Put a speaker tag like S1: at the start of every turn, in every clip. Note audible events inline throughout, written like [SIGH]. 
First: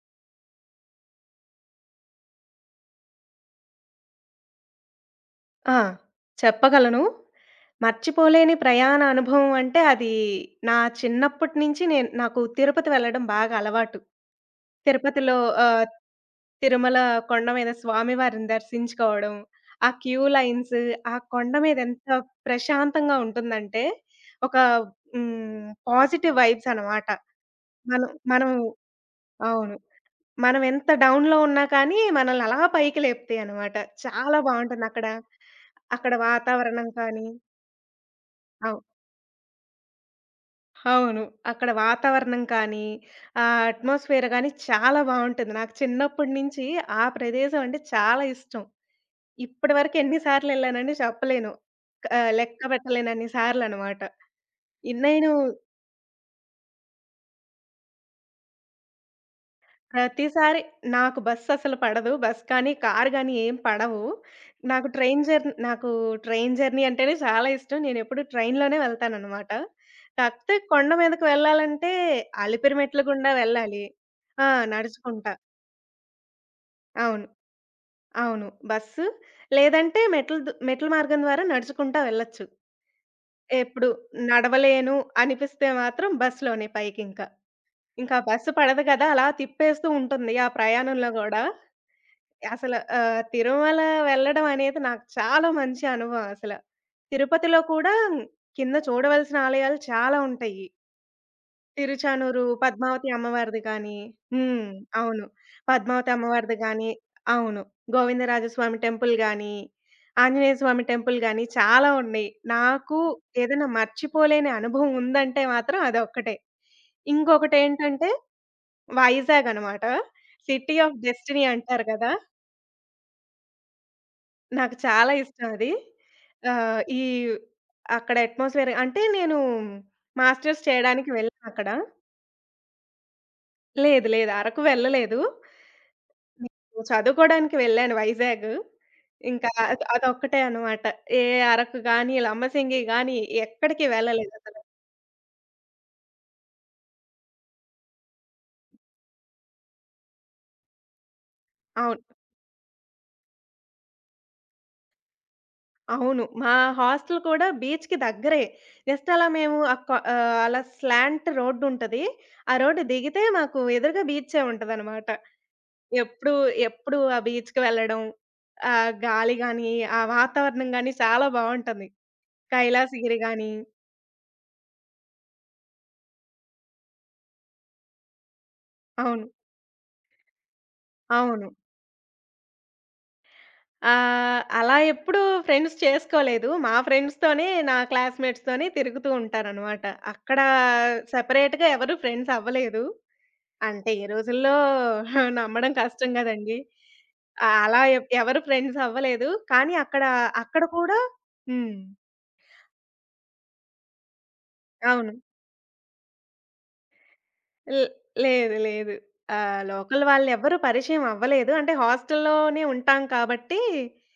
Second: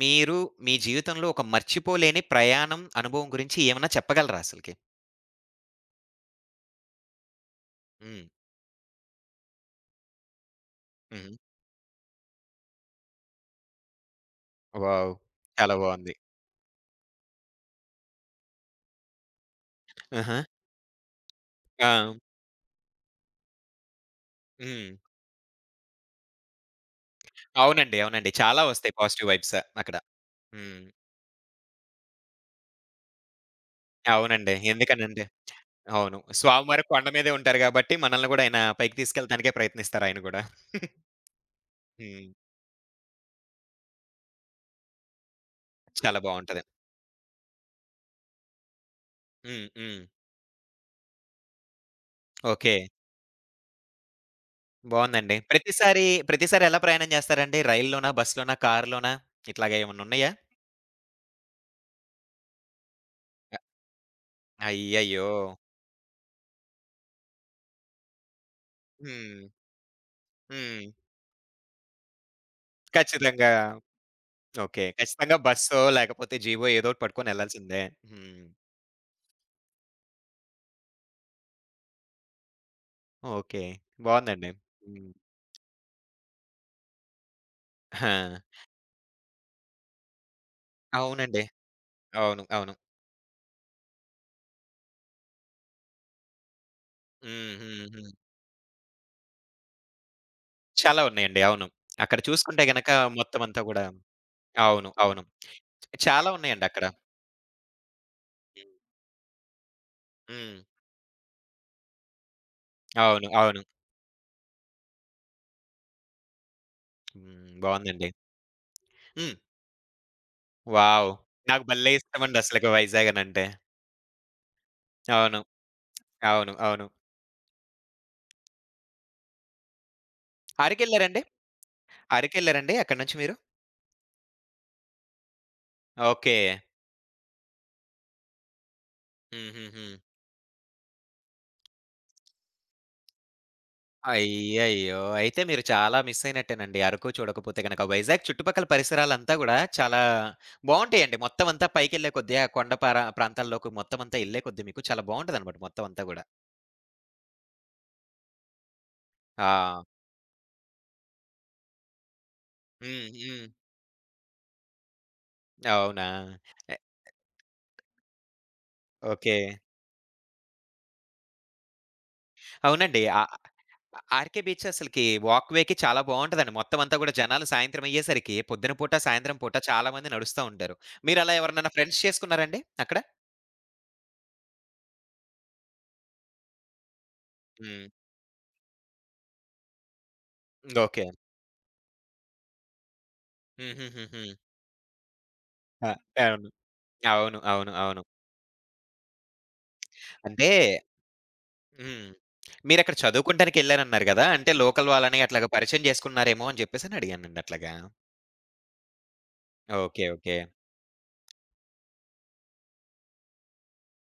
S1: మీరు మీ జీవితంలో ఒక మర్చిపోలేని ప్రయాణం, అనుభవం గురించి ఏమన్నా చెప్పగలరా అసలకి?
S2: ఆ! చెప్పగలను.
S1: హ్మ్.
S2: మర్చిపోలేని ప్రయాణ అనుభవం అంటే అది నా
S1: హ్మ్.
S2: చిన్నప్పటి నుంచి నాకు తిరుపతి వెళ్ళడం బాగా అలవాటు.
S1: వావ్!
S2: తిరుపతిలో
S1: చాలా
S2: ఆహ్,
S1: బావుంది.
S2: తిరుమల కొండ మీద స్వామివారిని దర్శించుకోవడం, ఆ క్యూ
S1: ఆహా!
S2: లైన్స్, ఆ కొండ మీద ఎంత
S1: ఆ!
S2: ప్రశాంతంగా ఉంటుందంటే, ఒక
S1: హ్మ్.
S2: హ్మ్. పాజిటివ్ వైబ్స్ అనమాట.
S1: అవునండి,
S2: మనం
S1: అవునండి,
S2: మనం
S1: చాలా వస్తాయి పాజిటివ్ వైబ్స్
S2: అవును.
S1: అక్కడ.
S2: మనం
S1: హ్మ్.
S2: ఎంత డౌన్‌లో ఉన్నా కానీ, మనల్ని అలా పైకి లేపుతాయనమాట. చాలా
S1: అవునండి.
S2: బావుంటుందక్కడ.
S1: ఎందుకనంటే
S2: అక్కడ అక్కడ
S1: అవును, స్వామివారు
S2: వాతావరణం
S1: కొండ
S2: కానీ
S1: మీదే ఉంటారు గాబట్టి, మనల్ని గూడా ఆయన
S2: అవు
S1: పైకి తీసుకెళ్ళటానికే ప్రయత్నిస్తారు ఆయన గూడా.
S2: అవును. అక్కడ
S1: హ్మ్.
S2: వాతావరణం కానీ, ఆ అట్మాస్ఫియర్ గానీ చాలా బావుంటుంది. నాకు
S1: చాలా
S2: చిన్నప్పటి నుంచి
S1: బావుంటది.
S2: ఆ ప్రదేశం అంటే చాలా ఇష్టం.
S1: హ్మ్.
S2: ఇప్పటి వరకు
S1: హ్మ్.
S2: ఎన్ని సార్లెళ్ళానని చెప్పలేను. లెక్క
S1: ఓకే.
S2: పెట్టలేనన్ని సార్లనమాట. ఇ నేను
S1: బావుందండి. ప్రతిసారి ఎలా ప్రయాణం జేస్తారండి? రైల్‌లోనా? బస్‌లోనా? కార్‌లోనా? ఇట్లాగ ఏమన్నున్నయా?
S2: ప్రతిసారి నాకు బస్ అసలు పడదు. బస్ కానీ, కారు గానీ ఏం పడవు. నాకు ట్రైన్
S1: అయ్యయ్యో!
S2: జర్నీ నాకు ట్రైన్ జర్నీ అంటేనే చాలా ఇష్టం. నేనెప్పుడు ట్రైన్‌లోనే
S1: హ్మ్.
S2: వెళ్తాననమాట. కాకపోతే
S1: హ్మ్.
S2: కొండ మీదకి వెళ్ళాలంటే అలిపిరి మెట్ల గుండా
S1: ఖచ్చితంగా.
S2: వెళ్ళాలి. ఆ!
S1: ఓకే.
S2: నడుచుకుంటా.
S1: ఖచ్చితంగా బస్సో, లేకపోతే జీపో ఏదోకటి
S2: అవును.
S1: పట్టుకొనెళ్ళాల్సిందే. హ్మ్.
S2: అవును. లేదంటే మెట్ల మార్గం ద్వారా నడుచుకుంటా వెళ్ళొచ్చు.
S1: ఓకే.
S2: ఎప్పుడు
S1: బావుందండి.
S2: నడవలేను
S1: హ్మ్.
S2: అనిపిస్తే మాత్రం బస్‌లోనే పైకింకా. ఇంకా ఇంకా
S1: ఆ!
S2: బస్సు పడదు కదా! అలా తిప్పేస్తూ ఉంటుంది ఆ ప్రయాణంలో గూడా.
S1: అవునండి. అవును, అవును.
S2: అసలు తిరుమల వెళ్ళడం అనేది నాకు చాలా మంచి అనుభవం అసల.
S1: హ్మ్.
S2: తిరుపతిలో
S1: హ్మ్.
S2: కూడా
S1: హ్మ్.
S2: కింద చూడవలసిన ఆలయాలు చాలా ఉంటాయి.
S1: చాలా ఉన్నాయండి, అవును. అక్కడ
S2: తిరుచానూరు
S1: చూసుకుంటే గనక
S2: పద్మావతి
S1: మొత్తం
S2: అమ్మవారిది
S1: అంతా గూడా
S2: గాని హ్మ్.
S1: అవును, అవును.
S2: అవును. పద్మావతి
S1: చాలా
S2: అమ్మవారిది
S1: ఉన్నాయండి అక్కడ.
S2: గాని అవును. గోవిందరాజస్వామి టెంపుల్ గాని, ఆంజనేయ
S1: హ్మ్.
S2: స్వామి టెంపుల్ గాని చాలా ఉన్నాయి. నాకు
S1: అవును, అవును.
S2: ఏదైనా మర్చిపోలేని అనుభవం ఉందంటే మాత్రం అదొక్కటే.
S1: హ్మ్. బావుందండి.
S2: ఇంకొకటేంటంటే
S1: హ్మ్.
S2: వైజాగ్ అనమాట. City of
S1: wow!
S2: డెస్టినీ
S1: నాకు
S2: అంటారు
S1: భలే
S2: కదా!
S1: ఇష్టమండి అసలకి వైజాగ్ అనంటే.
S2: నాకు చాలా
S1: అవును,
S2: ఇష్టం అది.
S1: అవును,
S2: ఆహ్,
S1: అవును.
S2: ఈ అక్కడ అట్మాస్ఫియర్ అంటే నేను మాస్టర్స్ చేయడానికి
S1: అరకెళ్లారండి?
S2: వెళ్ళానక్కడ.
S1: అరకెళ్లారండి అక్కడి నుంచి మీరు?
S2: లేదు, లేదు. అరకు వెళ్ళలేదు.
S1: ఓకే.
S2: నేను చదువుకోడానికి వెళ్ళాను వైజాగ్. ఇంకా
S1: హుహుహు.
S2: అదొక్కటే అనమాట. ఏ అరకు గాని, లంబసింగి గాని ఎక్కడికి వెళ్ళలేదసలు.
S1: అయ్యయ్యో! అయితే మీరు చాలా మిస్ అయినట్టేనండి, అరకు చూడకపోతే గనక. వైజాగ్ చుట్టుపక్కల పరిసరాలంతా గూడా చాలా బావుంటాయండి. మొత్తం అంతా
S2: అవును.
S1: పైకెళ్ళే కొద్దీ ఆ కొండ పార ప్రాంతాల్లోకి మొత్తం అంతా ఎళ్ళే కొద్దీ మీకు చాలా బావుంటదనమాట మొత్తం అంతా
S2: అవును.
S1: గూడా.
S2: మా హాస్టల్ కూడా బీచ్‌కి దగ్గరే. జస్ట్ అలా మేము
S1: ఆ!
S2: అలా స్లాంట్ రోడ్డుంటది. ఆ రోడ్డు
S1: హ్మ్.
S2: దిగితే
S1: హ్మ్.
S2: మాకు ఎదురుగా బీచే ఉంటదనమాట.
S1: అవునా?
S2: ఎప్పుడు,
S1: ఎ
S2: ఎప్పుడు ఆ బీచ్‌కి వెళ్ళడం. ఆ గాలి
S1: ఓకే.
S2: గాని, ఆ వాతావరణం గాని చాలా బావుంటది.
S1: అవునండి.
S2: కైలాసగిరి
S1: ఆ
S2: గాని
S1: ఆర్‌కే బీచ్ అసలకి వాక్ వేకి చాలా బావుంటదండి. మొత్తం అంతా గూడా జనాలు సాయంత్రం అయ్యేసరికి పొద్దున పూట,
S2: అవును.
S1: సాయంత్రం పూట చాలా మంది నడుస్తా ఉంటారు. మీరలా
S2: అవును.
S1: ఎవరినైనా ఫ్రెండ్స్ చేసుకున్నారండి అక్కడ?
S2: అలా ఎప్పుడూ ఫ్రెండ్స్ చేసుకోలేదు. మా ఫ్రెండ్స్‌తోనే నా
S1: హ్మ్.
S2: క్లాస్‌మేట్స్‌తోనే తిరుగుతూ ఉంటాననమాట. అక్కడ
S1: ఓకే.
S2: సెపరేట్‌గా ఎవరు ఫ్రెండ్స్ అవ్వలేదు. అంటే ఈ
S1: హుహుహుహు.
S2: రోజుల్లో [LAUGHS] నమ్మడం
S1: ఆ!
S2: కష్టం
S1: అవును,
S2: గదండీ!
S1: అవును, అవును,
S2: అలా
S1: అవును.
S2: ఎవరు ఫ్రెండ్స్ అవ్వలేదు. కానీ అక్కడ,
S1: అంటే
S2: అక్కడ కూడా హ్మ్.
S1: హ్మ్. మీరక్కడ చదువుకుంటానికెళ్లారన్నారు గదా! అంటే లోకల్
S2: అవును.
S1: వాళ్ళని అట్లాగా పరిచయం చేసుకున్నారేమో అని జెప్పేసని అడిగానండి అట్లాగా.
S2: ల్ లేదు. లేదు. Local
S1: okay, okay.
S2: వాళ్ళెవ్వరూ పరిచయం అవ్వలేదు. అంటే హాస్టల్‌లోనే ఉంటాం కాబట్టి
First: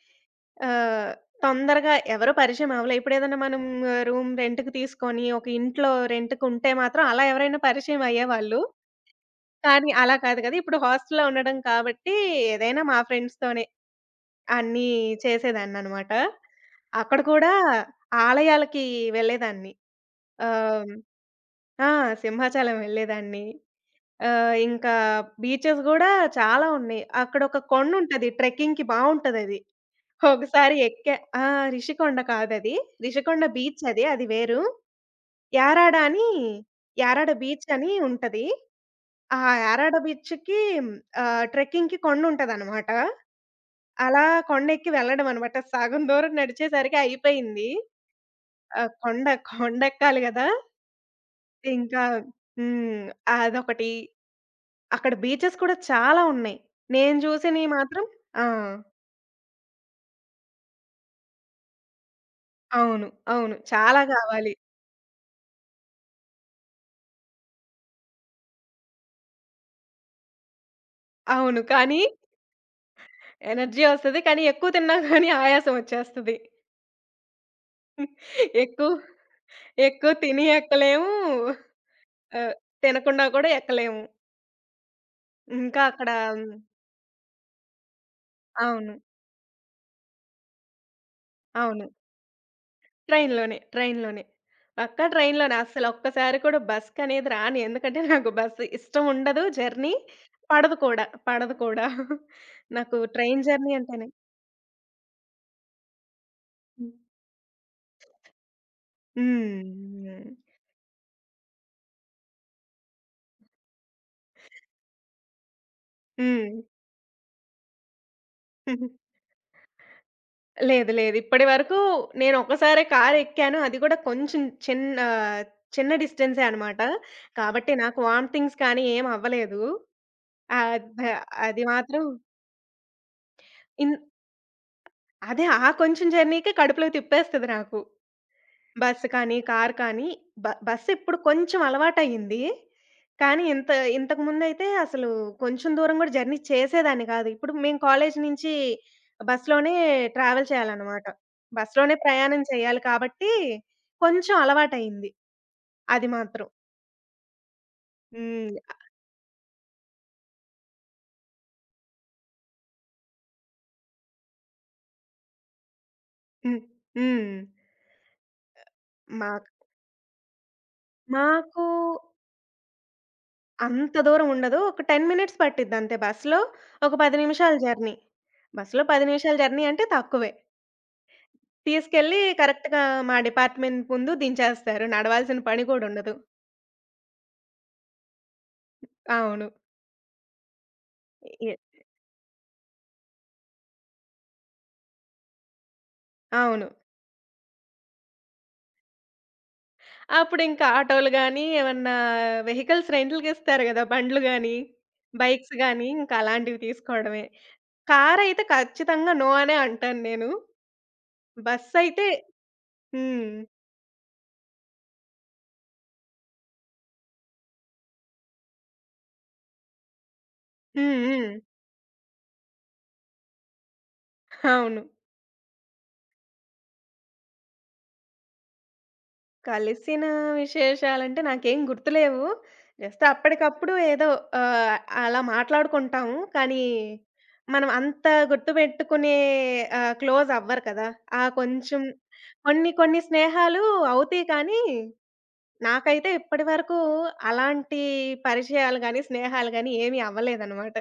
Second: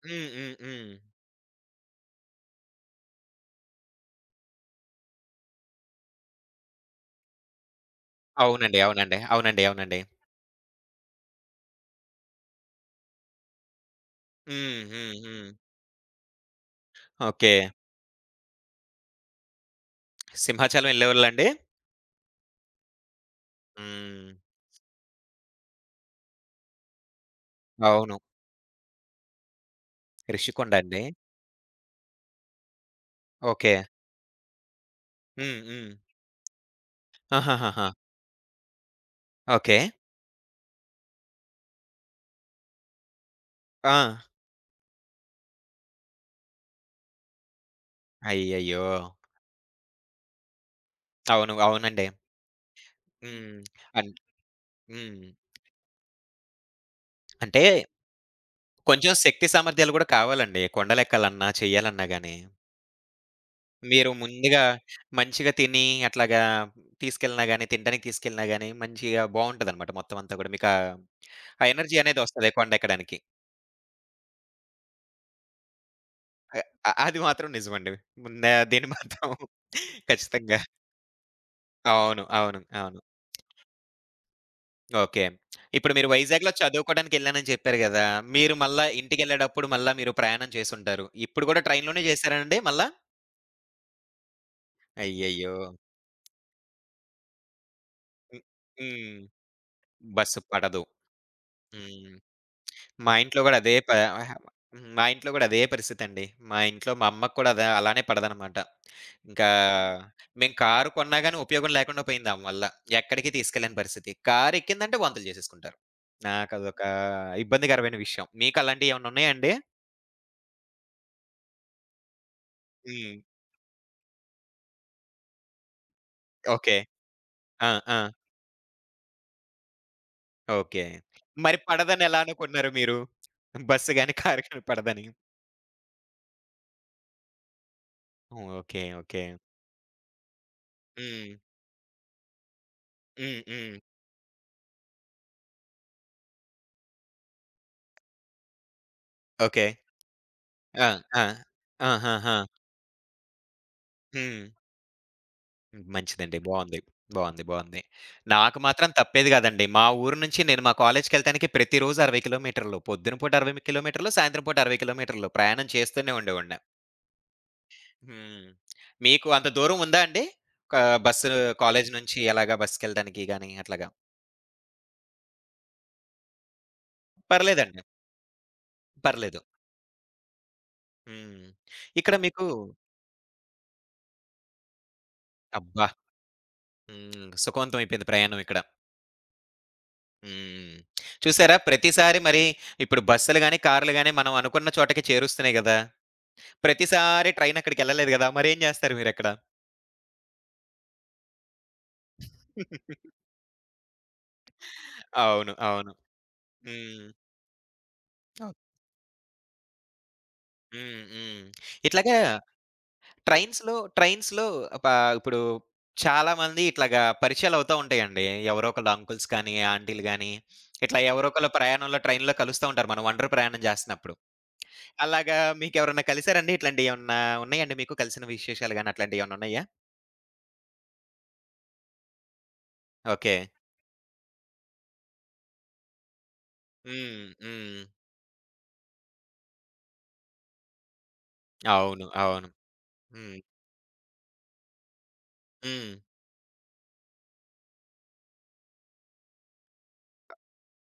S1: హ్మ్. హ్మ్. హ్మ్.
S2: ఆహ్, తొందరగా ఎవరు పరిచయం అవ్వలే. ఇప్పుడేదన్నా మనం రూమ్ రెంట్‌కి తీసుకొని ఒక ఇంట్లో రెంట్‌కుంటే మాత్రం అలా ఎవరైనా పరిచయం అయ్యేవాళ్ళు.
S1: అవునండి, అవునండి, అవునండి,
S2: కానీ
S1: అవునండి.
S2: అలా కాదు కదా! ఇప్పుడు హాస్టల్‌లో ఉండడం కాబట్టి ఏదైనా మా ఫ్రెండ్స్‌తోనే
S1: హ్మ్.
S2: అన్నీ
S1: హ్మ్. హ్మ్.
S2: చేసేదాన్ననమాట. అక్కడ కూడా
S1: ఓకే.
S2: ఆలయాలకి వెళ్ళేదాన్ని.
S1: సింహాచలం
S2: ఆహ్,
S1: ఎళ్ళేవాళ్ళండి?
S2: ఆ! సింహాచలం వెళ్ళేదాన్ని.
S1: హ్మ్.
S2: ఇంకా బీచెస్ గూడా చాలా ఉన్నాయి. అక్కడొక
S1: అవును.
S2: కొండుంటది. ట్రెక్కింగ్‌కి బావుంటదది.
S1: రిషికొండ
S2: ఒకసారి
S1: అండి?
S2: ఎక్కా ఆ! రిషికొండ కాదది. రిషికొండ
S1: ఓకే.
S2: బీచ్ అది. అది వేరు.
S1: హ్మ్. హ్మ్.
S2: యారాడ అని యారాడ బీచ్
S1: ఆహాహాహా!
S2: అని ఉంటది. ఆ
S1: ఓకే.
S2: యారాడ బీచ్‌కి ట్రెక్కింగ్‌కి కొండుంటదనమాట.
S1: ఆ!
S2: అలా కొండెక్కి వెళ్ళడం అనమాట. సగం దూరం నడిచేసరికి అయిపోయింది. ఆ!
S1: అయ్యయ్యో!
S2: కొండెక్కాలి గదా!
S1: అవును,
S2: ఇంకా
S1: అవునండి.
S2: హ్మ్.
S1: హ్మ్.
S2: అదొకటి.
S1: అన్
S2: అక్కడ
S1: హ్మ్.
S2: బీచెస్ కూడా చాలా ఉన్నాయి. నేను
S1: అంటే
S2: చూసినయి మాత్రం ఆ!
S1: కొంచెం శక్తి సామర్థ్యాలు గూడా కావాలండి కొండలెక్కాలన్నా, చెయ్యాలన్నా గాని.
S2: అవును. అవును. చాలా
S1: మీరు
S2: గావాలి.
S1: ముందుగా మంచిగా తిని అట్లాగా తీసుకెళ్ళినా గాని, తినడానికి తీసుకెళ్ళినా గాని మంచిగా బావుంటదనమాట మొత్తం అంతా గూడా. మీకా
S2: అవును.
S1: ఆ ఎనర్జీ
S2: కానీ
S1: అనేదొస్తది కొండెక్కడానికి.
S2: ఎనర్జీ ఒస్తది. కానీ ఎక్కువ తిన్నా గానీ ఆయాసం ఒచ్చేస్తది.
S1: అ అ అది మాత్రం నిజమండి. ముందే దీన్ని
S2: ఎక్కువ
S1: మాత్రం [LAUGHS]
S2: ఎక్కువ తిని
S1: ఖచ్చితంగా.
S2: ఎక్కలేము.
S1: అవును,
S2: ఆహ్,
S1: అవును, అవును.
S2: తినకుండా కూడా ఎక్కలేము.
S1: ఓకే.
S2: ఇంకా
S1: ఇప్పుడు
S2: అక్కడ
S1: మీరు వైజాగ్‌లో చదువుకోవడానికెళ్ళానని చెప్పారు గదా! మీరు మళ్ళా
S2: అవును.
S1: ఇంటికెళ్ళేటప్పుడు మళ్ళా మీరు ప్రయాణం చేసుంటారు. ఇప్పుడు గూడా
S2: అవును.
S1: ట్రైన్‌లోనే చేశారాండి మళ్ళా?
S2: ట్రైన్‌లోనే. ట్రైన్‌లోనే. పక్కా ట్రైన్‌లోనే.
S1: అయ్యయ్యో!
S2: అస్సలొక్కసారి కూడా బస్‌కనేది రాను. ఎందుకంటే నాకు
S1: హ్మ్.
S2: బస్సు ఇష్టం
S1: హ్మ్.
S2: ఉండదు. జర్నీ
S1: బస్సు
S2: పడదు
S1: పడదు.
S2: కూడా. పడదు కూడా.
S1: హ్మ్.
S2: నాకు
S1: మా ఇంట్లో
S2: ట్రైన్
S1: గూడా
S2: జర్నీ
S1: అదే ప
S2: అంటేనే
S1: అహా! హ్మ్. మా ఇంట్లో గూడా అదే పరిస్థితండి. మా ఇంట్లో
S2: హ్మ్.
S1: మా అమ్మకి కూడా అలానే పడదనమాట. ఇంకా
S2: హ్మ్.
S1: మేము కారు కొన్నా గాని ఉపయోగం లేకుండా పోయింది దాని వల్ల. ఎక్కడికి తీసుకెళ్ళని పరిస్థితి. కారు ఎక్కిందంటే వాంతులు చేసేసుకుంటారు.
S2: హ్మ్.
S1: నాకదొక ఇబ్బందికరమైన విషయం. మీకు అలాంటియేమన్నా ఉన్నాయా అండి?
S2: లేదు. లేదు. ఇప్పటి వరకు నేనొకసారే
S1: హ్మ్.
S2: కారెక్కాను. అది కూడా కొంచెం చిన్న చిన్న డిస్టెన్సే
S1: ఓకే.
S2: అనమాట.
S1: ఆ!
S2: కాబట్టి
S1: ఆ!
S2: నాకు వామిటింగ్స్ కానీ ఏమవ్వలేదు.
S1: ఓకే.
S2: అద్
S1: మరి
S2: అది మాత్రం
S1: పడదని ఎలా అనుకున్నారు మీరు?
S2: ఇన్
S1: బస్సు గాని, కారు గాని పడదని?
S2: అదే ఆ కొంచెం జర్నీకే కడుపులో తిప్పేస్తది నాకు.
S1: Okay,
S2: bus
S1: okay.
S2: కానీ, కార్ కానీ బస్సెప్పుడు
S1: హ్మ్.
S2: కొంచెం అలవాటయింది.
S1: హ్మ్.
S2: కానీ
S1: హ్మ్.
S2: ఇంతకుముందయితే అసలు కొంచెం దూరం గూడా జర్నీ చేసేదాన్ని కాదు. ఇప్పుడు మేము కాలేజీ నుంచి
S1: ఓకే.
S2: బస్‌లోనే ట్రావెల్
S1: ఆ!
S2: చేయాలనమాట.
S1: ఆ!
S2: బస్‌లోనే
S1: ఆహాహా!
S2: ప్రయాణం చేయాలి కాబట్టి కొంచెం
S1: హ్మ్.
S2: అలవాటయింది. అది
S1: మంచిదండి.
S2: మాత్రం.
S1: బావుంది, బావుంది, బావుంది.
S2: హ్మ్.
S1: నాకు మాత్రం తప్పేది గాదండి. మా ఊరు నుంచి నేను మా కాలేజ్‌కెళ్ళటానికి ప్రతిరోజు 60 కిలోమీటర్లు. పొద్దున పూట 60 కిలోమీటర్లు, సాయంత్రం పూట 60 కిలోమీటర్లు ప్రయాణం చేస్తూనే ఉండేవాడిని.
S2: హ్మ్. హ్మ్.
S1: హ్మ్. మీకు అంత
S2: మాకు
S1: దూరం ఉందా అండి? క బస్సు
S2: మాకు
S1: కాలేజ్ నుంచి ఎలాగా బస్సుకెళ్ళటానికి గాని అట్లాగా?
S2: అంత దూరం ఉండదు. ఒక 10 మినిట్స్ పట్టిద్దంతే బస్‌లో. ఒక 10 నిమిషాల
S1: పర్లేదండి.
S2: జర్నీ. బస్‌లో 10 నిమిషాల
S1: పర్లేదు.
S2: జర్నీ అంటే తక్కువే.
S1: హ్మ్. ఇక్కడ
S2: తీసుకెళ్ళి
S1: మీకు
S2: కరెక్ట్‌గా మా డిపార్ట్‌మెంట్ ముందు దించేస్తారు. నడవాల్సిన పని కూడా
S1: అబ్బా!
S2: ఉండదు.
S1: హ్మ్. సుఖవంతం అయిపోయింది ప్రయాణం ఇక్కడ.
S2: అవును.
S1: హ్మ్.
S2: ఎ
S1: చూసారా ప్రతిసారి మరి ఇప్పుడు బస్సులు గాని, కార్లు గాని మనం అనుకున్న చోటకి చేరుస్తున్నాయి గదా!
S2: అవును.
S1: ప్రతిసారి ట్రైన్ అక్కడికెళ్ళలేదు గదా! మరేం జేస్తారు మీరక్కడ?
S2: అప్పుడింకా ఆటోలు గాని, ఏమన్నా వెహికల్స్ రెంట్‌లకిస్తారు గదా! బండ్లు గాని,
S1: అవును,
S2: బైక్స్ గాని
S1: అవును.
S2: ఇంకా అలాంటివి
S1: హ్మ్.
S2: తీసుకోవడమే. కారయితే
S1: అవును.
S2: ఖచ్చితంగా నో అనే అంటాను నేను.
S1: హ్మ్. హ్మ్.
S2: బస్సయితే
S1: ఇట్లాగా
S2: హ్మ్.
S1: ట్రైన్స్‌లో ట్రైన్స్‌లో పా ఇప్పుడు చాలామంది ఇట్లాగా పరిచయాలవుతా ఉంటాయండి. ఎవరో ఒకళ్ళు అంకుల్స్ కానీ, ఆంటీలు గాని, ఇట్లా
S2: హ్మ్.
S1: ఎవరో
S2: హ్మ్.
S1: ఒకళ్ళు ప్రయాణంలో ట్రైన్‌లో కలుస్తా ఉంటారు మనం ఒంటరి ప్రయాణం జేస్తున్నప్పుడు.
S2: అవును.
S1: అలాగా మీకెవరన్నా కలిసారండి? ఇట్లాంటియేమన్నా ఉన్నాయండి మీకు కలిసిన విశేషాలు గాని అట్లాంటియేమన్నా ఉన్నాయా?
S2: కలిసిన విశేషాలంటే నాకేం గుర్తులేవు. Just
S1: okay.
S2: అప్పటికప్పుడు ఏదో ఆహ్, అలా మాట్లాడుకుంటాము. కానీ,
S1: హ్మ్.
S2: మనం
S1: హ్మ్.
S2: అంత గుర్తుపెట్టుకునే క్లోజ్ అవ్వరు కదా! ఆ కొంచెం
S1: అవును, అవును.
S2: కొన్ని కొన్ని
S1: హ్మ్.
S2: స్నేహాలు అవుతాయి కానీ,
S1: హ్మ్.
S2: నాకైతే ఇప్పటివరకు అలాంటి పరిచయాలు గాని, స్నేహాలు గాని ఏమీ అవ్వలేదనమాట.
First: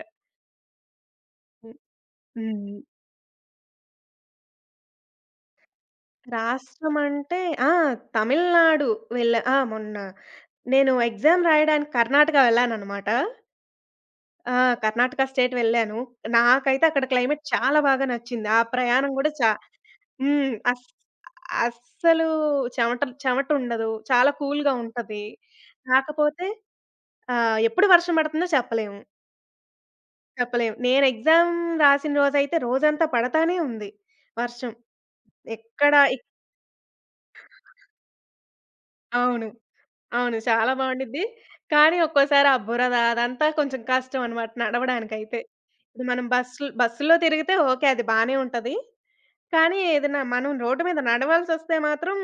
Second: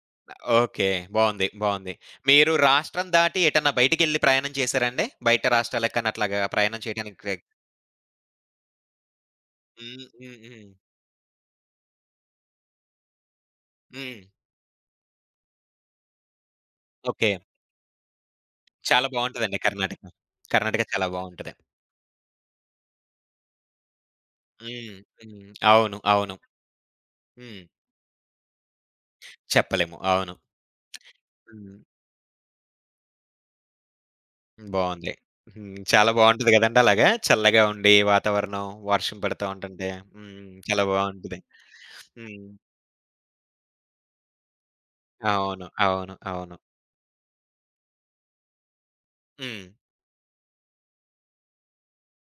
S1: ఓకే. బావుంది,
S2: హ్మ్.
S1: బావుంది. మీరు
S2: హ్మ్.
S1: రాష్ట్రం దాటి ఎటన్నా బయటికెళ్ళి ప్రయాణం చేశారాండి? బయట రాష్ట్రాలకన్నా అట్లాగా ప్రయాణం
S2: రాష్ట్రం
S1: చేయడానికి
S2: అంటే ఆ! తమిళనాడు వెళ్ళా. ఆ! మొన్న
S1: హ్మ్. హ్మ్. హ్మ్.
S2: నేను ఎగ్జామ్ రాయడానికి కర్ణాటక వెళ్ళాననమాట.
S1: హ్మ్.
S2: ఆ! కర్ణాటక స్టేట్ వెళ్ళాను. నాకైతే అక్కడ
S1: ఓకే.
S2: క్లైమేట్ చాలా బాగా నచ్చింది. ఆ
S1: చాలా
S2: ప్రయాణం గూడా చా
S1: బావుంటదండి కర్ణాటక.
S2: హ్మ్.
S1: కర్ణాటక చాలా బావుంటది.
S2: అస్సలు చెమటుండదు. చాలా కూల్‌గా
S1: హ్మ్.
S2: ఉంటది.
S1: హ్మ్. అవును, అవును.
S2: కాకపోతే
S1: హ్మ్.
S2: ఎప్పుడు వర్షం పడుతుందో చెప్పలేము.
S1: చెప్పలేము, అవును.
S2: చెప్పలేము. నేను ఎగ్జామ్
S1: హ్మ్.
S2: రాసిన రోజైతే రోజంతా పడతానే ఉంది వర్షం.
S1: బావుంది. హ్మ్.
S2: ఎక్కడ
S1: చాలా
S2: ఇ
S1: బావుంటది గదండీ అలాగా, చల్లగా ఉండి వాతావరణం, వర్షం
S2: అవును.
S1: పడతా ఉంటంటే.
S2: అవును.
S1: హ్మ్.
S2: చాలా
S1: చాలా
S2: బావుండిద్ది.
S1: బావుంటది.
S2: కానీ
S1: హ్మ్.
S2: ఒక్కోసారి ఆ బురద అదంతా కొంచెం కష్టం అనమాట నడవడానికైతే.
S1: అవును,
S2: ఇప్పుడు
S1: అవును,
S2: మనం
S1: అవును.
S2: బస్సుల్లో తిరిగితే ఓకే. అది బానే ఉంటది.
S1: హ్మ్.
S2: కానీ ఏదైనా మనం రోడ్డు మీద నడవాల్సొస్తే మాత్రం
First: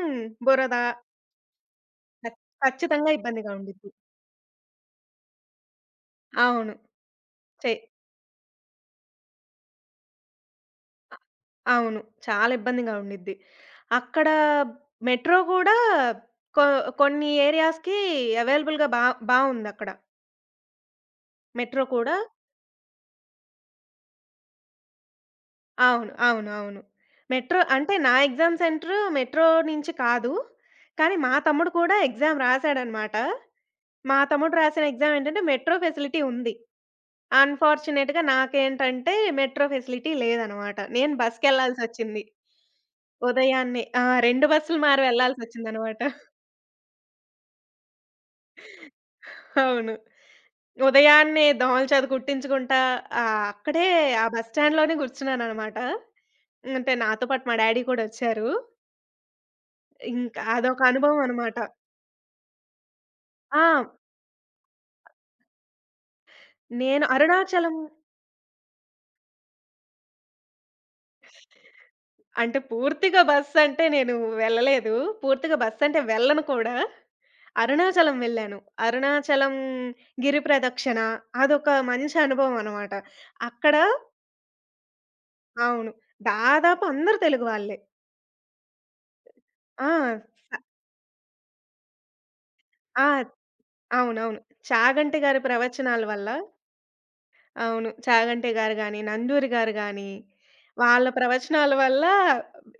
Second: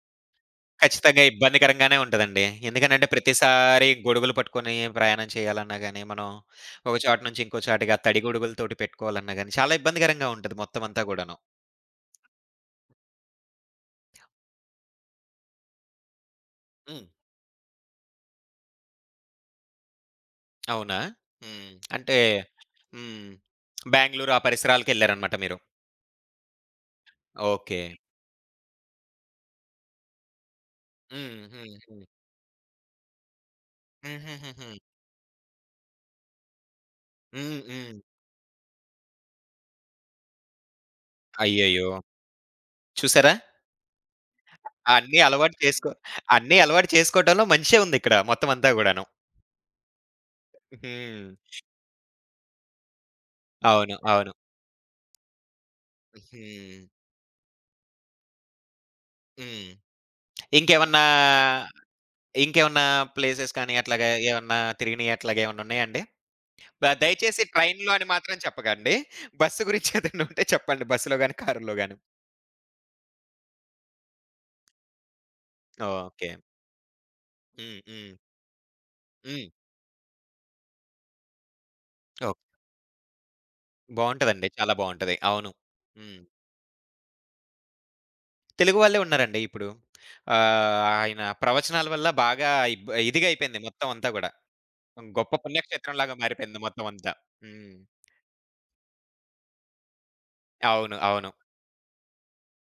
S2: బురద,
S1: ఖచ్చితంగా ఇబ్బందికరంగానే
S2: ఖచ్
S1: ఉంటదండి. ఎందుకనంటే
S2: ఖచ్చితంగా ఇబ్బందిగా
S1: ప్రతిసారి
S2: ఉండిద్ది.
S1: గొడుగులు పట్టుకొని ప్రయాణం చేయాలన్నా గాని, మనం
S2: అవును.
S1: ఒక చోట నుంచి ఇంకో
S2: చే
S1: చోటకి ఆ తడి గొడుగులతోటి పెట్టుకోవాలన్నా గాని, చాలా ఇబ్బందికరంగా ఉంటది మొత్తం అంతా
S2: అ
S1: గూడాను.
S2: అవును. చాలా ఇబ్బందిగా ఉండిద్ది. అక్కడ మెట్రో కూడా కొ
S1: హ్మ్.
S2: కొన్ని ఏరియాస్‌కి అవైలబుల్‌గా బావుందక్కడ.
S1: అవునా? హ్మ్.
S2: మెట్రో కూడా
S1: అంటే హ్మ్. బెంగుళూరు ఆ పరిసరాలకెళ్లారనమాట మీరు.
S2: అవును. అవును. అవును. Metro
S1: okay.
S2: అంటే నా ఎగ్జామ్ సెంటర్ మెట్రో నుంచి కాదు. కానీ మా
S1: హ్మ్.
S2: తమ్ముడు
S1: హ్మ్.
S2: కూడా
S1: హ్మ్.
S2: ఎగ్జామ్ రాసాడనమాట. మా తమ్ముడు
S1: హుహుహుహు.
S2: రాసిన ఎగ్జామ్ ఏంటంటే మెట్రో ఫెసిలిటీ ఉంది.
S1: హ్మ్. హ్మ్.
S2: అన్‌ఫార్చునేట్‌గా నాకేంటంటే మెట్రో ఫెసిలిటీ లేదనమాట. నేను
S1: అయ్యయ్యో!
S2: బస్‌కెళ్ళాల్సొచ్చింది.
S1: చూసారా?
S2: ఉదయాన్నే. ఆ! 2 బస్సులు మారి
S1: అన్నీ అలవాటు చేసుకో
S2: వెళ్ళాల్సొచ్చిందనమాట.
S1: అన్నీ అలవాటు చేసుకోవటంలో మంచే ఉందిక్కడ మొత్తం అంతా గూడాను.
S2: అవును.
S1: హ్మ్.
S2: ఉదయాన్నే దోమలచేత కుట్టించుకుంటా అక్కడే
S1: అవును,
S2: ఆ
S1: అవును.
S2: బస్ స్టాండ్‌లోనే కూర్చున్నాననమాట.
S1: హ్మ్.
S2: అంటే నాతో పాటు మా డ్యాడీ కూడా వచ్చారు.
S1: హ్మ్.
S2: ఇంకా అదొక
S1: ఇంకేమన్నా,
S2: అనుభవం అనమాట.
S1: ఇంకేమన్నా ప్లేసెస్
S2: ఆ!
S1: కానీ అట్లాగా ఏమన్నా తిరిగినయి అట్లాగా ఏమన్నా ఉన్నాయండి?
S2: నేను
S1: దయచేసి
S2: అరుణాచలం
S1: ట్రైన్‌లో అని మాత్రం చెప్పకండి. బస్సు గురించి ఏదైనా ఉంటే చెప్పండి. బస్సులో గాని, కారులో గాని.
S2: అంటే పూర్తిగా బస్సంటే నేను వెళ్ళలేదు. పూర్తిగా బస్సంటే
S1: ఓకే.
S2: వెళ్ళను కూడా.
S1: హ్మ్. హ్మ్.
S2: అరుణాచలం వెళ్ళాను.
S1: హ్మ్.
S2: అరుణాచలం గిరి ప్రదక్షిణ అదొక మంచి
S1: ఓకే.
S2: అనుభవం అనమాట. అక్కడ
S1: బావుంటదండి. చాలా బావుంటది, అవును.
S2: అవును.
S1: హ్మ్.
S2: దాదాపు అందరూ తెలుగు వాళ్ళే.
S1: తెలుగు వాళ్ళే ఉన్నారండి ఇప్పుడు.
S2: ఆ!
S1: ఆహ్, ఆయన ప్రవచనాల వల్ల బాగా
S2: ఆ!
S1: ఇదిగా అయిపోయింది మొత్తం అంతా గూడా.
S2: అవునవును. చాగంటి
S1: గొప్ప
S2: గారి ప్రవచనాల
S1: పుణ్యక్షేత్రంలాగా
S2: వల్ల
S1: మారిపోయింది మొత్తం అంతా. హ్మ్.
S2: అవును. 'చాగంటి' గారు గాని, 'నందూరి' గారు గాని,
S1: అవును,
S2: వాళ్ళ
S1: అవును.
S2: ప్రవచనాల వల్ల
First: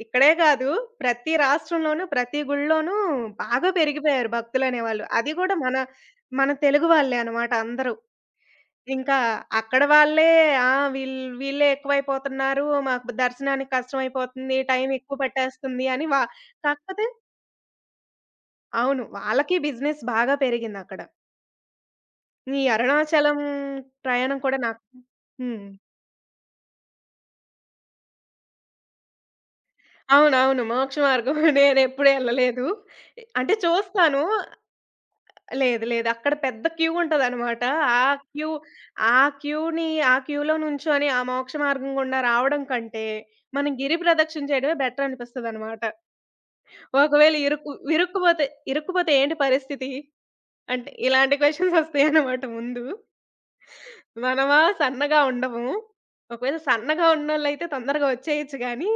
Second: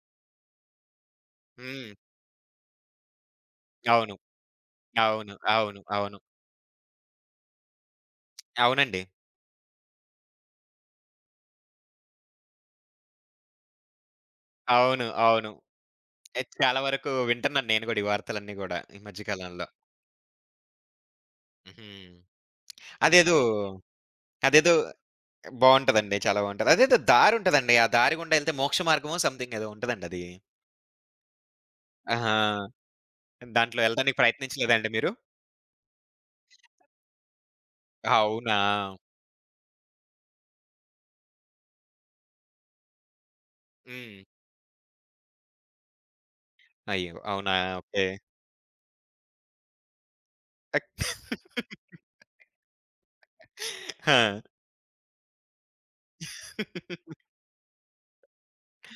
S2: ఇక్కడే కాదు ప్రతి
S1: హ్మ్.
S2: రాష్ట్రంలోనూ, ప్రతి గుడిలోనూ బాగా
S1: అవును,
S2: పెరిగిపోయారు భక్తులనేవాళ్ళు. అది
S1: అవును,
S2: కూడా మన
S1: అవును, అవును.
S2: మన తెలుగు వాళ్ళే అన్నమాట అందరూ.
S1: అవునండి.
S2: ఇంకా అక్కడ వాళ్ళే ఆ! వీళ్ వీళ్ళే ఎక్కువైపోతున్నారు. మాకు దర్శనానికి కష్టమైపోతుంది. టైం
S1: అవును,
S2: ఎక్కువ
S1: అవును.
S2: పట్టేస్తుంది అని
S1: చాలా
S2: కాకపోతే
S1: వరకు వింటున్నాను నేను గూడా ఈ వార్తలన్నీ గూడా ఈ
S2: అవును.
S1: మధ్య
S2: వాళ్ళకి
S1: కాలంలో.
S2: బిజినెస్ బాగా పెరిగిందక్కడ.
S1: హ్మ్.
S2: ఈ అరుణాచలం
S1: అదేదో
S2: ప్రయాణం కూడా
S1: అదేదో
S2: నాకు హ్మ్.
S1: బావుంటదండి. చాలా బావుంటది. అదేదో దారుంటదండి. ఆ దారి గుండా ఎళ్తే మోక్ష మార్గమో సంథింగ్ ఏదో ఉంటదండి అది.
S2: అవునవును. మోక్ష మార్గం [LAUGHS] నేనెప్పుడు
S1: ఆహా!
S2: ఎళ్ళలేదు. అంటే
S1: దాంట్లో ఎళ్ళడానికి
S2: చూస్తాను.
S1: ప్రయత్నించలేదా అండి మీరు?
S2: లేదు, లేదు. అక్కడ పెద్ద క్యూ ఉంటదనమాట. ఆ క్యూ
S1: అవునా?
S2: ఆ క్యూని ఆ క్యూలో నుంచొని ఆ మోక్ష మార్గం గుండా రావడం కంటే, మనం గిరి
S1: హ్మ్.
S2: ప్రదక్షిణ చేయడమే బెటరనిపిస్తదనమాట.
S1: అయ్యో!
S2: ఒకవేళ
S1: అవునా?
S2: ఇరుకు
S1: ఓకే.
S2: ఇరుక్కుపోతే ఇరుక్కుపోతే ఏంటి పరిస్థితి? అంటే ఇలాంటి క్వెషన్స్
S1: [LAUGHS]
S2: ఒస్తాయనమాట ముందు.
S1: ఆ!
S2: మనమా సన్నగా ఉండము. ఒకవేళ సన్నగా ఉన్నోళ్ళైతే తొందరగా ఒచ్చేయొచ్చు గానీ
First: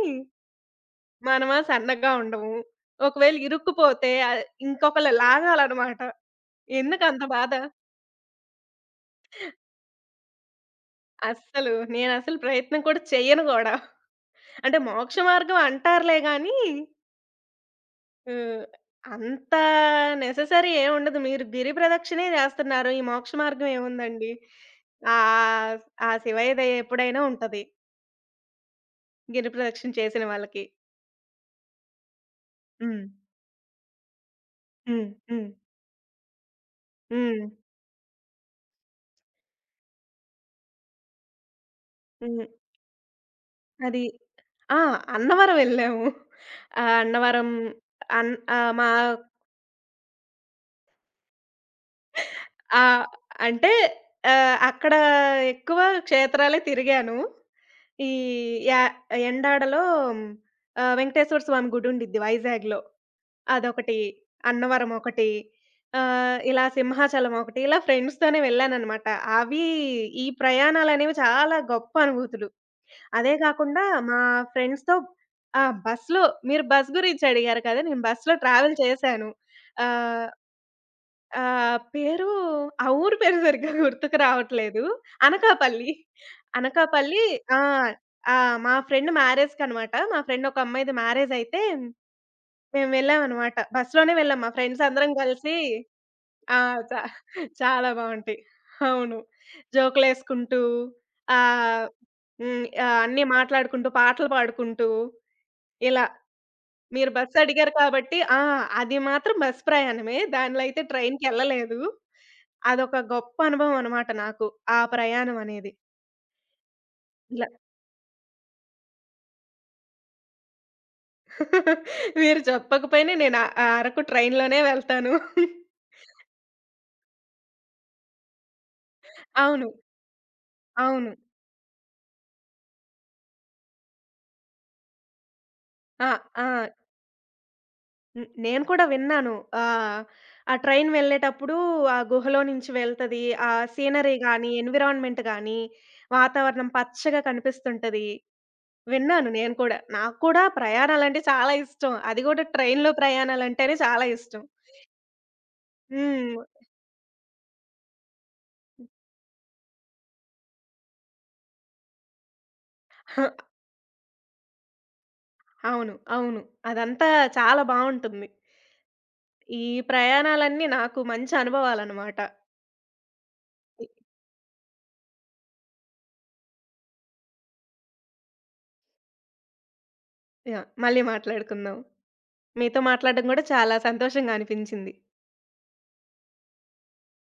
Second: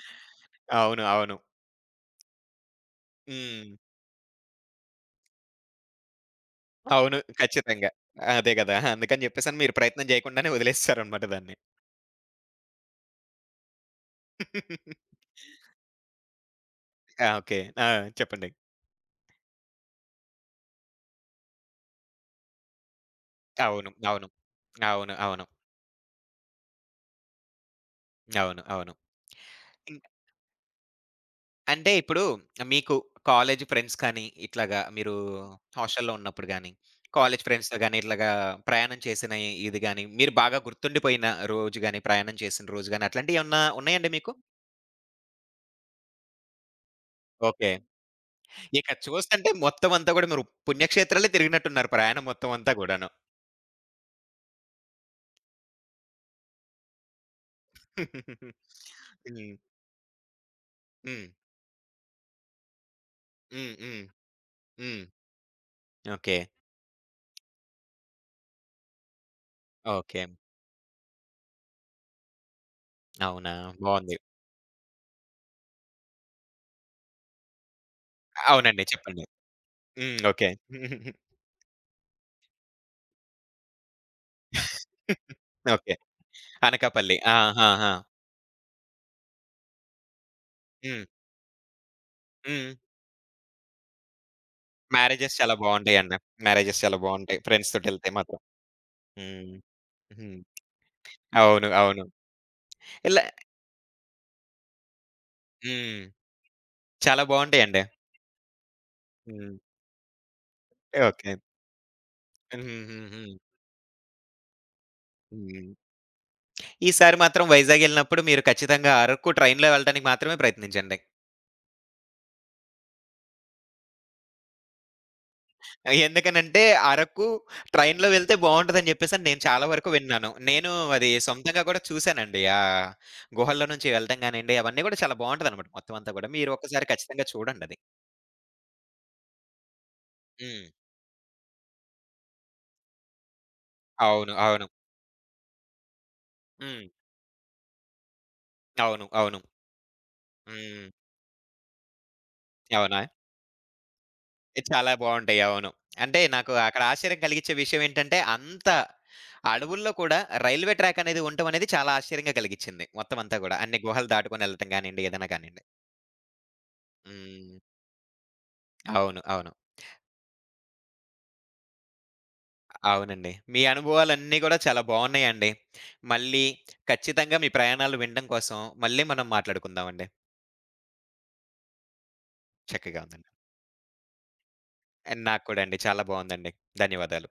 S1: అవును, అవును.
S2: మనమా సన్నగా ఉండము. ఒకవేళ
S1: హ్మ్.
S2: ఇరుక్కుపోతే ఇంకొకళ్ళు లాగాలనమాట.
S1: అవును.
S2: ఎందుకంత బాధ?
S1: ఖచ్చితంగా. ఆ, అదే గదా! అందుకని జెప్పేసని మీరు ప్రయత్నం జేయకుండానే వదిలేసేసారనమాట దాన్ని.
S2: అస్సలు. నేనసలు ప్రయత్నం కూడా చెయ్యను గూడా. అంటే
S1: [LAUGHS]
S2: మోక్ష మార్గం అంటారులే గానీ,
S1: ఆ! ఓకే. ఆ! చెప్పండి.
S2: ఆహ్, అంత నెససరీ ఏముండదు. మీరు గిరి ప్రదక్షిణే జేస్తున్నారు. ఈ మోక్ష మార్గం
S1: అవును, అవును,
S2: ఏముందండి?
S1: అవును, అవును,
S2: ఆహ్, ఆ శివయ్య దయ ఎప్పుడైనా ఉంటది.
S1: అవును, అవును.
S2: గిరి ప్రదక్షిణ
S1: ఇంక్
S2: చేసిన వాళ్ళకి.
S1: అంటే ఇప్పుడు మీకు
S2: హ్మ్.
S1: కాలేజీ ఫ్రెండ్స్ కానీ, ఇట్లాగా
S2: హ్మ్.
S1: మీరు
S2: హ్మ్.
S1: హాస్టల్‌లో ఉన్నప్పుడు గానీ,
S2: హ్మ్.
S1: కాలేజీ ఫ్రెండ్స్‌తో గానీ, ఇట్లాగా ప్రయాణం చేసిన ఇది గానీ, మీరు బాగా గుర్తుండిపోయిన రోజు గానీ, ప్రయాణం
S2: హ్మ్.
S1: చేసిన రోజు గానీ, అట్లాంటియేమన్నా
S2: అది
S1: ఉన్నాయండి మీకు?
S2: ఆ! అన్నవరం వెళ్ళాము. ఆహ్, అన్నవరం
S1: ఓకే.
S2: అన్ ఆహ్, మా
S1: ఇక చూస్తంటే మొత్తం అంతా గూడా మీరు పుణ్యక్షేత్రాలే తిరిగినట్టున్నారు ప్రయాణం మొత్తం అంతా
S2: ఆహ్,
S1: గూడాను.
S2: అంటే అక్కడ ఎక్కువ క్షేత్రాలే తిరిగాను. ఈ
S1: [LAUGHS]
S2: య
S1: హ్మ్.
S2: ఎండాడలో
S1: హ్మ్.
S2: వెంకటేశ్వర స్వామి గుడి ఉండిద్ది వైజాగ్‌లో.
S1: హ్మ్.
S2: అదొకటి,
S1: హ్మ్.
S2: అన్నవరం
S1: హ్మ్.
S2: ఒకటి,
S1: ఓకే,
S2: ఇలా సింహాచలం ఒకటి, ఇలా ఫ్రెండ్స్‌తోనే వెళ్ళాననమాట. అవి
S1: ఓకే.
S2: ఈ ప్రయాణాలనేవి చాలా గొప్ప అనుభూతులు. అదే
S1: అవునా?
S2: కాకుండా
S1: బావుంది.
S2: మా ఫ్రెండ్స్‌తో ఆ! బస్‌లో మీరు బస్ గురించి అడిగారు కదా! నేను బస్‌లో ట్రావెల్
S1: అవునండి, చెప్పండి.
S2: చేశాను.
S1: హ్మ్.
S2: ఆహ్,
S1: ఓకే.
S2: ఆహ్, పేరు ఆ ఊరు పేరు సరిగ్గా [LAUGHS] గుర్తుకు రావట్లేదు. అనకాపల్లి.
S1: ఓకే. అనకాపల్లి.
S2: అనకాపల్లి
S1: ఆ!
S2: ఆ!
S1: ఆ! ఆ!
S2: ఆ! మా ఫ్రెండ్ మ్యారేజ్‌కనమాట. మా ఫ్రెండ్ ఒక అమ్మాయిది
S1: హ్మ్.
S2: మ్యారేజ్ అయితే
S1: హ్మ్.
S2: మేము వెళ్ళామనమాట. బస్‌లోనే వెళ్ళాం. మా ఫ్రెండ్స్ అందరం
S1: మ్యారేజెస్ చాలా
S2: కలిసి
S1: బావుంటాయండి.
S2: ఆ!
S1: మ్యారేజెస్ చాలా
S2: చా
S1: బావుంటాయి ఫ్రెండ్స్
S2: చాలా
S1: తోటెళ్తే
S2: బావుంటాయి.
S1: మాత్రం.
S2: అవును.
S1: హ్మ్. హ్మ్.
S2: జోకులేసుకుంటూ
S1: అవును,
S2: ఆహ్,
S1: అవును.
S2: హ్మ్.
S1: ఇలా
S2: అన్నీ మాట్లాడుకుంటూ, పాటలు పాడుకుంటూ ఇలా.
S1: హ్మ్.
S2: మీరు
S1: చాలా
S2: బస్ అడిగారు
S1: బావుంటాయండి.
S2: కాబట్టి ఆ! అది మాత్రం
S1: హ్మ్.
S2: బస్ ప్రయాణమే. దానిలో అయితే
S1: ఓకే.
S2: ట్రైన్‌కెళ్ళలేదు. అదొక
S1: హుహుహు. హ్మ్.
S2: గొప్ప అనుభవం అనమాట నాకు. ఆ ప్రయాణం అనేది.
S1: [LAUGHS] ఈసారి మాత్రం
S2: ఇలా.
S1: వైజాగ్ ఎళ్ళినప్పుడు మీరు ఖచ్చితంగా అరకు ట్రైన్‌లో వెళ్ళటానికి మాత్రమే ప్రయత్నించండి.
S2: మీరు చెప్పకపోయినా నేను అ అరకు ట్రైన్‌లోనే వెళ్తాను.
S1: ఎందుకనంటే అరకు ట్రైన్‌లో వెళ్తే బావుంటదని జెప్పేసని నేను చాలా
S2: అవును.
S1: వరకు విన్నాను. నేను
S2: అవును.
S1: అది సొంతంగా గూడా చూసానండి. ఆహ్, గుహల్లో నుంచి వెళ్ళటం గానియండి, అవన్నీ గూడా చాలా బావుంటదనమాట మొత్తం
S2: ఆ!
S1: అంతా గూడా.
S2: ఆ!
S1: మీరు ఒక్కసారి ఖచ్చితంగా చూడండది.
S2: హ్మ్. నేను కూడా విన్నాను. ఆహ్, ఆ
S1: హ్మ్.
S2: ట్రైన్ వెళ్ళేటప్పుడు ఆ గుహలో నుంచి వెళ్తది. ఆ సీనరీ
S1: అవును,
S2: గాని,
S1: అవును.
S2: ఎన్విరాన్మెంట్ గాని, వాతావరణం
S1: హ్మ్.
S2: పచ్చగా కనిపిస్తుంటది.
S1: అవును,
S2: విన్నాను
S1: అవును.
S2: నేను కూడా. నాకు కూడా
S1: హ్మ్.
S2: ప్రయాణాలంటే చాలా ఇష్టం. అది కూడా ట్రైన్‌లో
S1: అవునా?
S2: ప్రయాణాలంటేనే చాలా ఇష్టం.
S1: ఇది చాలా బావుంటాయి, అవును. అంటే
S2: హ్మ్.
S1: నాకు అక్కడ ఆశ్చర్యం కలిగించే విషయం ఏంటంటే, అంత అడవుల్లో కూడా రైల్వే ట్రాక్ అనేది ఉండటం అనేది చాలా ఆశ్చర్యంగా కలిగించింది మొత్తం
S2: [LAUGHS]
S1: అంతా గూడా. అన్ని గుహలు దాటుకొని ఎళ్ళటం గానియండి, ఏదైనా గానియండి.
S2: అవును. అవును. అదంతా
S1: హ్మ్.
S2: చాలా బావుంటుంది.
S1: అవును, అవును.
S2: ఈ ప్రయాణాలన్నీ నాకు మంచి అనుభవాలన్నమాట.
S1: అవునండి, మీ
S2: ఇ
S1: అనుభవాలన్నీ గూడా చాలా బావున్నాయండి. మళ్ళీ ఖచ్చితంగా మీ ప్రయాణాలు వినడం కోసం మళ్ళీ మనం మాట్లాడుకుందామండి.
S2: యాహ్! మళ్ళీ మాట్లాడుకుందాం. మీతో
S1: చక్కగా
S2: మాట్లాడడం
S1: ఉందండి.
S2: కూడా చాలా సంతోషంగా అనిపించింది.
S1: అండ్ నాకు కూడా అండి చాలా బావుందండి. ధన్యవాదాలు.